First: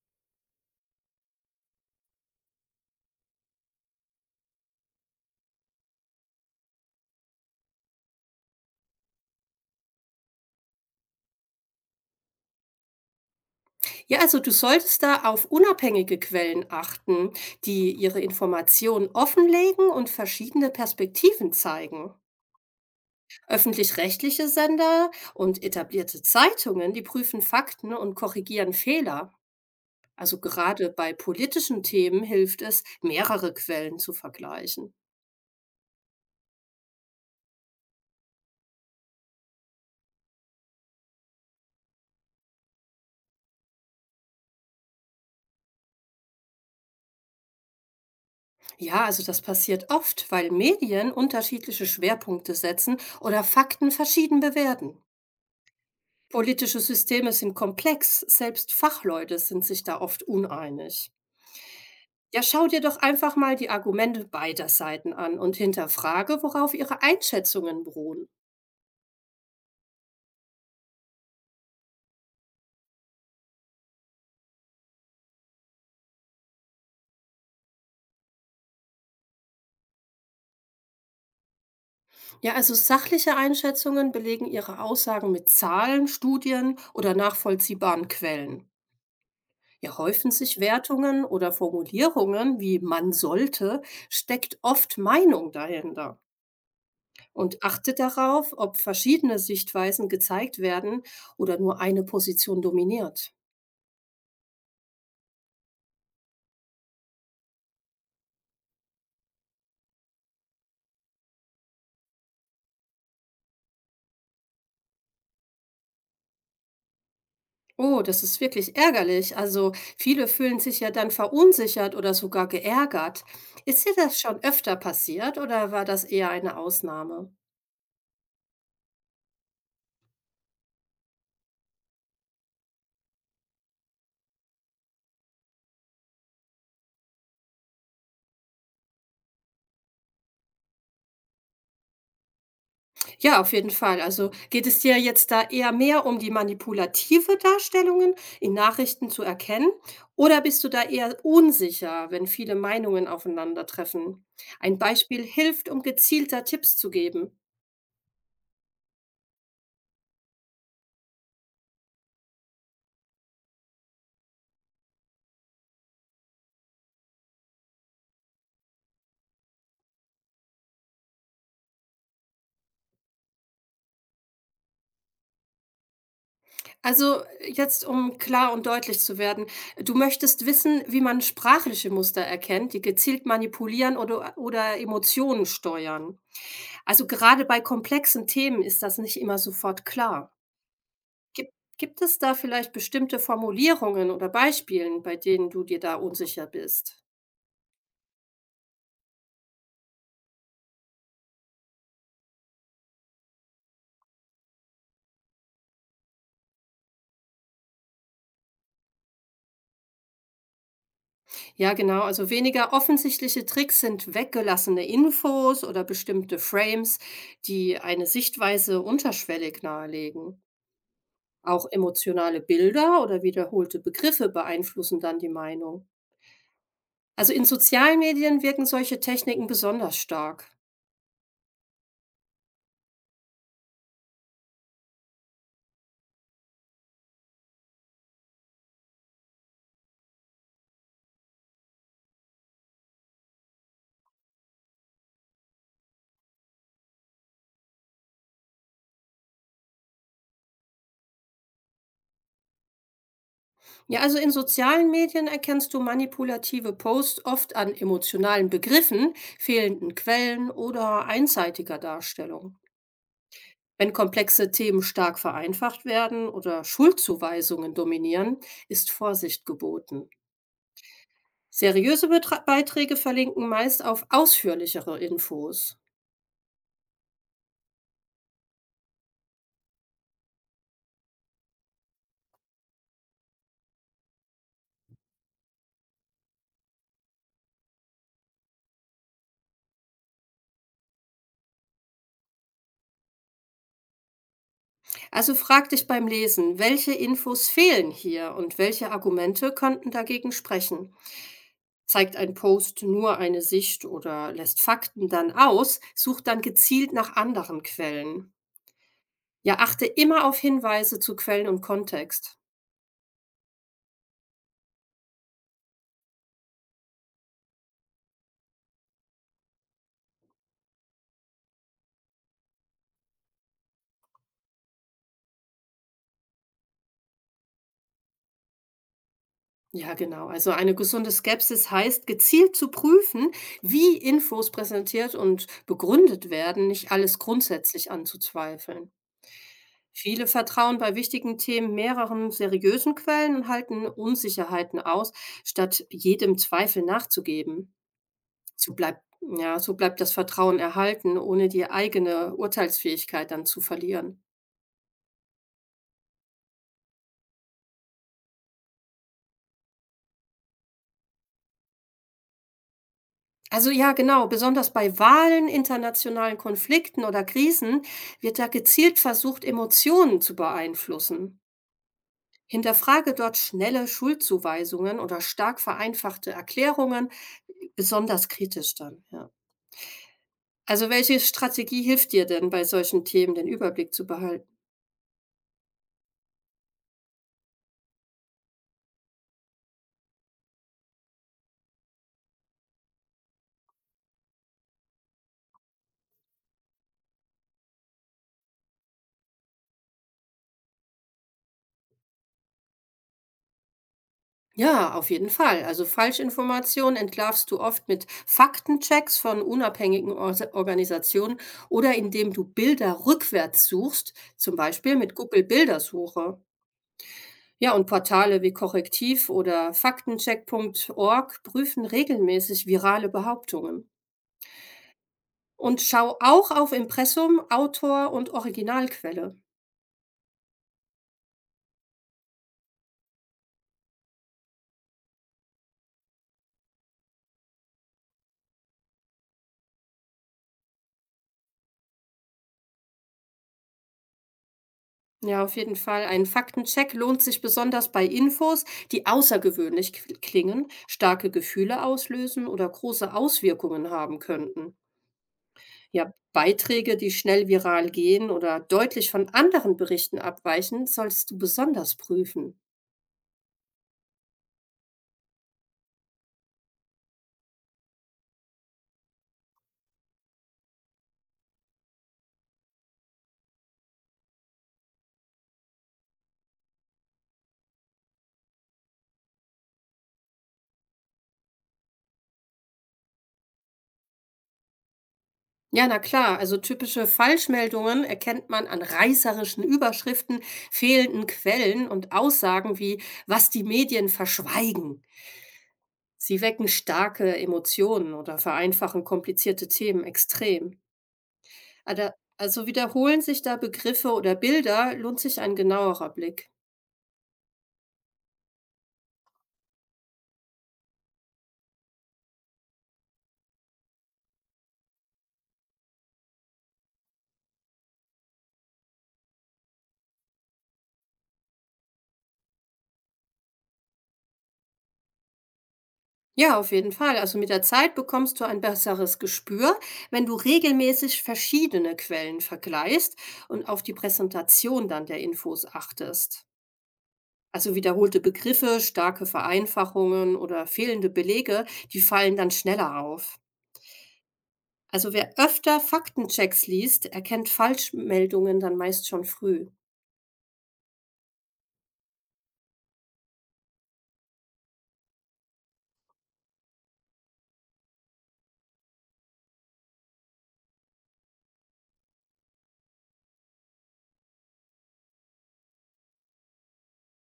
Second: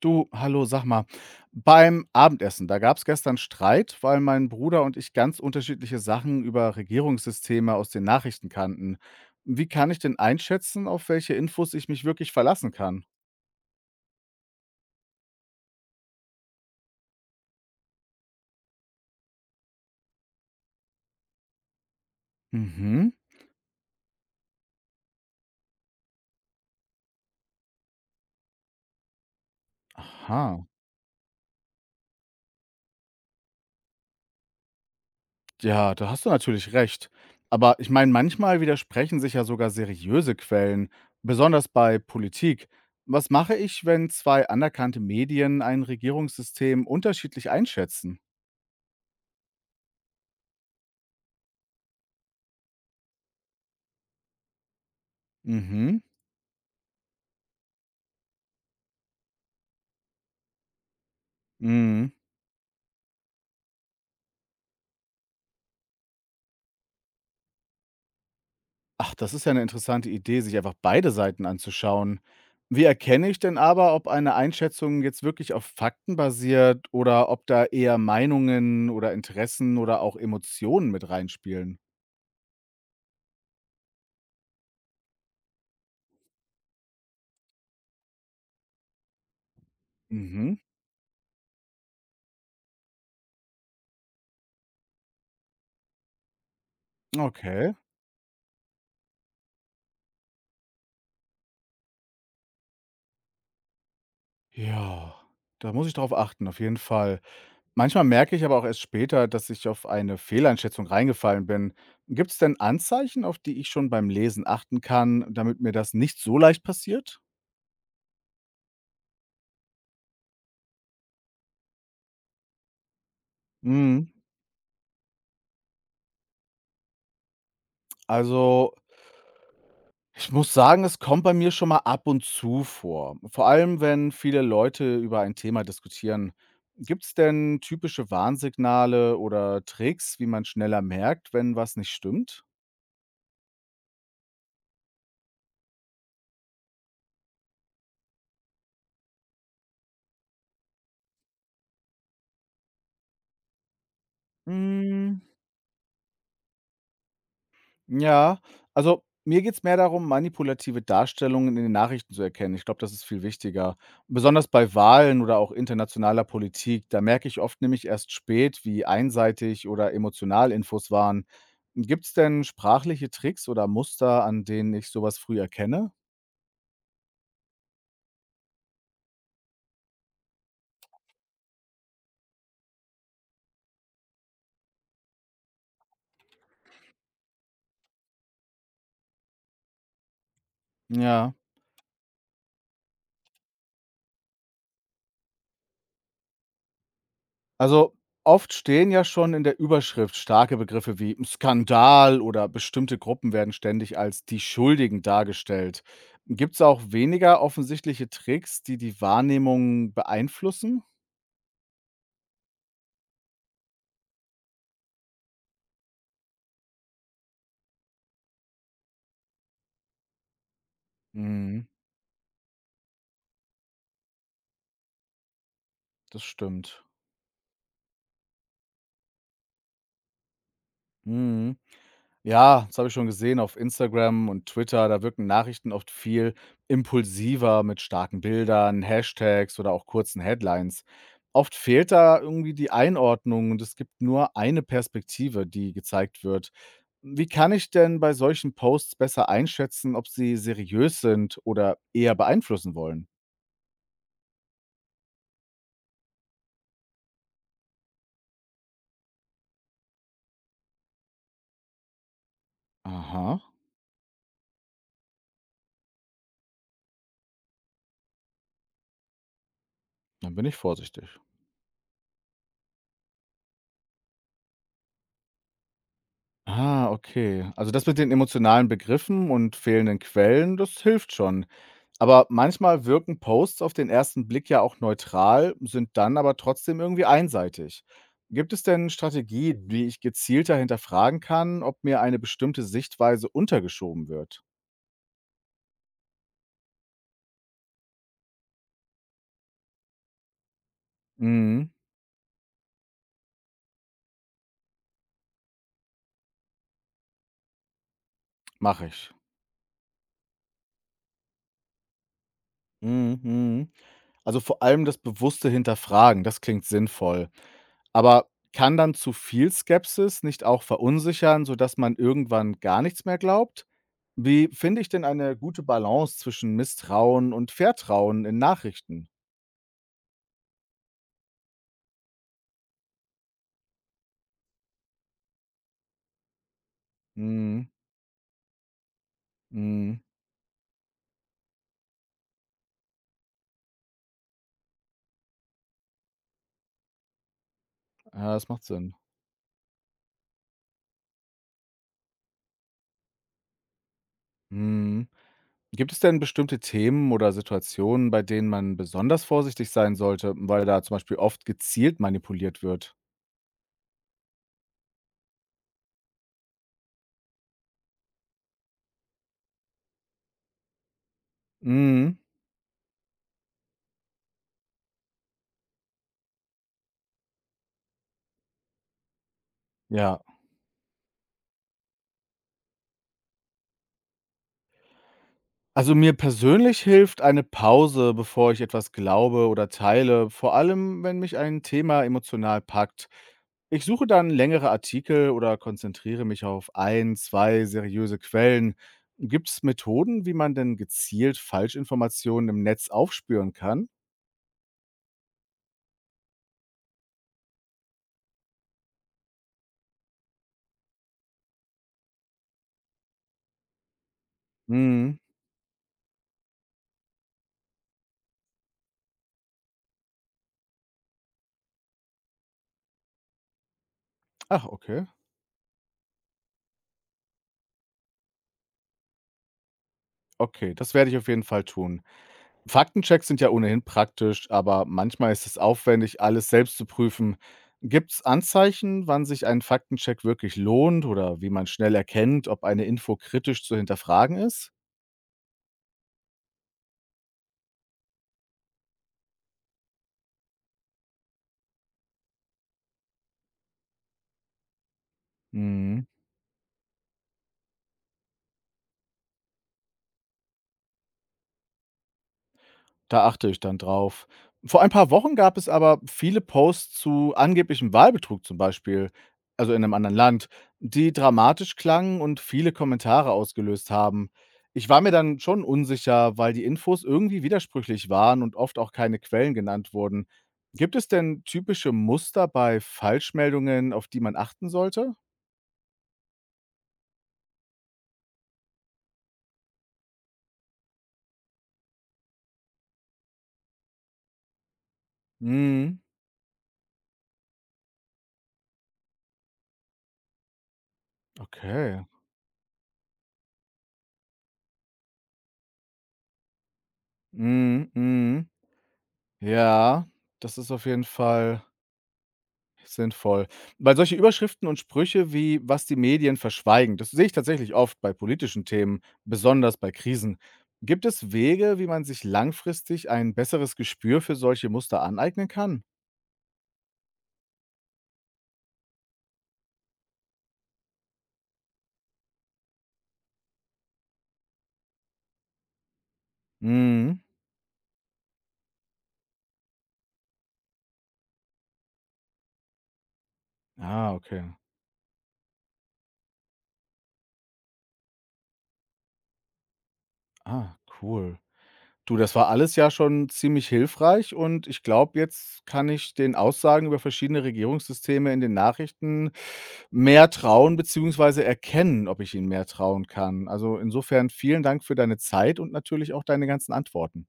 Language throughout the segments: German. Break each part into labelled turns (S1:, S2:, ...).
S1: Du, hallo, sag mal, beim Abendessen, da gab es gestern Streit, weil mein Bruder und ich ganz unterschiedliche Sachen über Regierungssysteme aus den Nachrichten kannten. Wie kann ich denn einschätzen, auf welche Infos ich mich wirklich verlassen kann?
S2: Ja, also du solltest da auf unabhängige Quellen achten, die ihre Informationen offenlegen und verschiedene Perspektiven zeigen.
S1: Mhm.
S2: Öffentlich-rechtliche Sender und etablierte Zeitungen, die prüfen Fakten und korrigieren Fehler. Also
S1: Aha.
S2: gerade bei politischen Themen hilft es, mehrere Quellen zu vergleichen.
S1: Ja, da hast du natürlich recht. Aber ich meine, manchmal widersprechen sich ja sogar seriöse Quellen, besonders bei Politik. Was mache ich, wenn zwei anerkannte Medien ein Regierungssystem unterschiedlich einschätzen?
S2: Ja, also das passiert oft, weil Medien unterschiedliche Schwerpunkte setzen oder Fakten verschieden bewerten.
S1: Mhm.
S2: Politische Systeme sind komplex, selbst Fachleute sind sich da oft uneinig.
S1: Mhm.
S2: Ja, schau dir doch einfach mal die Argumente beider Seiten an und hinterfrage, worauf ihre Einschätzungen beruhen.
S1: Ach, das ist ja eine interessante Idee, sich einfach beide Seiten anzuschauen. Wie erkenne ich denn aber, ob eine Einschätzung jetzt wirklich auf Fakten basiert oder ob da eher Meinungen oder Interessen oder auch Emotionen mit reinspielen?
S2: Ja, also sachliche Einschätzungen belegen ihre Aussagen mit Zahlen, Studien oder nachvollziehbaren Quellen. Ja, häufen
S1: Mhm,
S2: sich Wertungen oder Formulierungen wie man sollte, steckt oft Meinung dahinter. Und
S1: okay.
S2: achte darauf, ob verschiedene Sichtweisen gezeigt werden oder nur eine Position dominiert.
S1: Ja, da muss ich drauf achten, auf jeden Fall. Manchmal merke ich aber auch erst später, dass ich auf eine Fehleinschätzung reingefallen bin. Gibt es denn Anzeichen, auf die ich schon beim Lesen achten kann, damit mir das nicht so leicht passiert?
S2: Oh, das ist wirklich ärgerlich. Also viele fühlen sich ja dann verunsichert oder sogar geärgert. Ist dir
S1: Mhm.
S2: das schon öfter passiert oder war das eher eine Ausnahme?
S1: Also ich muss sagen, es kommt bei mir schon mal ab und zu vor. Vor allem, wenn viele Leute über ein Thema diskutieren. Gibt es denn typische Warnsignale oder Tricks, wie man schneller merkt, wenn was nicht stimmt?
S2: Ja, auf jeden Fall. Also geht es dir jetzt da eher mehr um die manipulative Darstellungen in Nachrichten zu erkennen? Oder bist du da eher unsicher, wenn viele Meinungen aufeinandertreffen? Ein Beispiel hilft, um gezielter Tipps zu geben.
S1: Ja, also mir geht's mehr darum, manipulative Darstellungen in den Nachrichten zu erkennen. Ich glaube, das ist viel wichtiger. Besonders bei Wahlen oder auch internationaler Politik, da merke ich oft nämlich erst spät, wie einseitig oder emotional Infos waren. Gibt's denn sprachliche Tricks oder Muster, an denen ich sowas früh erkenne?
S2: Also jetzt, um klar und deutlich zu werden, du möchtest wissen, wie man sprachliche Muster erkennt, die gezielt manipulieren oder Emotionen steuern. Also gerade bei komplexen Themen ist das nicht immer sofort klar.
S1: Ja.
S2: Gibt es da vielleicht bestimmte Formulierungen oder Beispielen, bei denen du dir da unsicher bist?
S1: Also oft stehen ja schon in der Überschrift starke Begriffe wie Skandal oder bestimmte Gruppen werden ständig als die Schuldigen dargestellt. Gibt es auch weniger offensichtliche Tricks, die die Wahrnehmung beeinflussen?
S2: Ja, genau, also weniger offensichtliche Tricks sind weggelassene Infos oder bestimmte Frames, die eine Sichtweise unterschwellig nahelegen.
S1: Mhm,
S2: Auch emotionale Bilder oder wiederholte Begriffe beeinflussen dann die Meinung.
S1: das stimmt.
S2: Also in sozialen Medien wirken solche Techniken besonders stark.
S1: Ja, das habe ich schon gesehen auf Instagram und Twitter. Da wirken Nachrichten oft viel impulsiver mit starken Bildern, Hashtags oder auch kurzen Headlines. Oft fehlt da irgendwie die Einordnung und es gibt nur eine Perspektive, die gezeigt wird. Wie kann ich denn bei solchen Posts besser einschätzen, ob sie seriös sind oder eher beeinflussen wollen?
S2: Ja, also in sozialen Medien erkennst du manipulative Posts oft an emotionalen Begriffen, fehlenden Quellen oder einseitiger Darstellung.
S1: Aha,
S2: Wenn komplexe Themen stark vereinfacht werden oder Schuldzuweisungen dominieren, ist Vorsicht geboten.
S1: dann bin ich vorsichtig.
S2: Seriöse Betra Beiträge verlinken meist auf ausführlichere Infos.
S1: Ah, okay. Also das mit den emotionalen Begriffen und fehlenden Quellen, das hilft schon. Aber manchmal wirken Posts auf den ersten Blick ja auch neutral, sind dann aber trotzdem irgendwie einseitig. Gibt es denn Strategien, wie ich gezielter hinterfragen kann, ob mir eine bestimmte Sichtweise untergeschoben wird?
S2: Also frag dich beim Lesen, welche Infos fehlen hier und welche Argumente könnten dagegen sprechen.
S1: Mhm,
S2: Zeigt ein Post nur eine Sicht oder lässt Fakten dann aus, sucht dann gezielt nach anderen Quellen.
S1: mache ich.
S2: Ja, achte immer auf Hinweise zu Quellen und Kontext.
S1: Mhm. Also, vor allem das bewusste Hinterfragen, das klingt sinnvoll. Aber kann dann zu viel Skepsis nicht auch verunsichern, sodass man irgendwann gar nichts mehr glaubt? Wie finde ich denn eine gute Balance zwischen Misstrauen und Vertrauen in Nachrichten?
S2: Ja, genau. Also eine gesunde Skepsis heißt, gezielt zu prüfen, wie Infos präsentiert und begründet werden, nicht alles
S1: Mhm,
S2: grundsätzlich anzuzweifeln.
S1: mhm.
S2: Viele vertrauen bei wichtigen Themen mehreren seriösen Quellen und halten Unsicherheiten aus, statt jedem Zweifel nachzugeben.
S1: Ja, das macht Sinn.
S2: So bleibt das Vertrauen erhalten, ohne die eigene Urteilsfähigkeit dann zu verlieren.
S1: Mhm. Gibt es denn bestimmte Themen oder Situationen, bei denen man besonders vorsichtig sein sollte, weil da zum Beispiel oft gezielt manipuliert wird?
S2: Also ja, genau, besonders bei Wahlen, internationalen Konflikten oder Krisen wird da gezielt versucht, Emotionen zu beeinflussen.
S1: Mhm.
S2: Hinterfrage dort schnelle Schuldzuweisungen oder stark vereinfachte Erklärungen, besonders kritisch dann. Ja.
S1: Ja.
S2: Also welche Strategie hilft dir denn bei solchen Themen, den Überblick zu behalten?
S1: Also, mir persönlich hilft eine Pause, bevor ich etwas glaube oder teile, vor allem, wenn mich ein Thema emotional packt. Ich suche dann längere Artikel oder konzentriere mich auf ein, 2 seriöse Quellen. Gibt es Methoden, wie man denn gezielt Falschinformationen im Netz aufspüren kann?
S2: Ja, auf jeden Fall. Also Falschinformationen entlarvst du oft mit Faktenchecks von unabhängigen Organisationen oder indem du Bilder rückwärts suchst, zum Beispiel mit
S1: Mhm.
S2: Google Bildersuche. Ja, und Portale wie Korrektiv oder Faktencheck.org prüfen regelmäßig virale Behauptungen.
S1: Ach, okay.
S2: Und schau auch auf Impressum, Autor und Originalquelle.
S1: Okay, das werde ich auf jeden Fall tun. Faktenchecks sind ja ohnehin praktisch, aber manchmal ist es aufwendig, alles selbst zu prüfen. Gibt es Anzeichen, wann sich ein Faktencheck wirklich lohnt oder wie man schnell erkennt, ob eine Info kritisch zu hinterfragen ist?
S2: Ja, auf jeden Fall. Ein Faktencheck lohnt sich besonders bei Infos, die außergewöhnlich klingen, starke Gefühle auslösen oder große Auswirkungen haben könnten.
S1: Hm.
S2: Ja, Beiträge, die schnell viral gehen oder deutlich von anderen Berichten abweichen, solltest du besonders prüfen.
S1: Da achte ich dann drauf. Vor ein paar Wochen gab es aber viele Posts zu angeblichem Wahlbetrug zum Beispiel, also in einem anderen Land, die dramatisch klangen und viele Kommentare ausgelöst haben. Ich war mir dann schon unsicher, weil die Infos irgendwie widersprüchlich waren und oft auch keine Quellen genannt wurden. Gibt es denn typische Muster bei Falschmeldungen, auf die man achten sollte?
S2: Ja, na klar, also typische Falschmeldungen erkennt man an reißerischen Überschriften, fehlenden Quellen und Aussagen wie, was die Medien verschweigen.
S1: Mhm.
S2: Sie wecken starke Emotionen oder vereinfachen komplizierte Themen extrem.
S1: Okay.
S2: Also wiederholen sich da Begriffe oder Bilder, lohnt sich ein genauerer Blick.
S1: Mhm, mhm. Ja, das ist auf jeden Fall sinnvoll. Weil solche Überschriften und Sprüche wie „was die Medien verschweigen“, das sehe ich tatsächlich oft bei politischen Themen, besonders bei Krisen. Gibt es Wege, wie man sich langfristig ein besseres Gespür für solche Muster aneignen kann?
S2: Ja, auf jeden Fall. Also mit der Zeit bekommst du ein besseres Gespür, wenn du regelmäßig verschiedene Quellen vergleichst und auf die Präsentation dann der Infos achtest.
S1: Mhm.
S2: Also wiederholte Begriffe, starke Vereinfachungen oder fehlende Belege, die fallen dann schneller auf.
S1: Ah, okay.
S2: Also wer öfter Faktenchecks liest, erkennt Falschmeldungen dann meist schon früh.
S1: Ah, cool. Du, das war alles ja schon ziemlich hilfreich und ich glaube, jetzt kann ich den Aussagen über verschiedene Regierungssysteme in den Nachrichten mehr trauen beziehungsweise erkennen, ob ich ihnen mehr trauen kann. Also insofern vielen Dank für deine Zeit und natürlich auch deine ganzen Antworten.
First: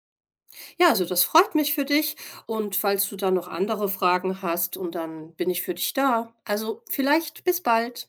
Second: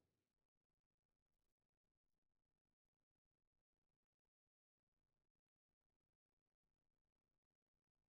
S2: Ja, also das freut mich für dich und falls du da noch andere Fragen hast und dann bin ich für dich da. Also vielleicht bis bald.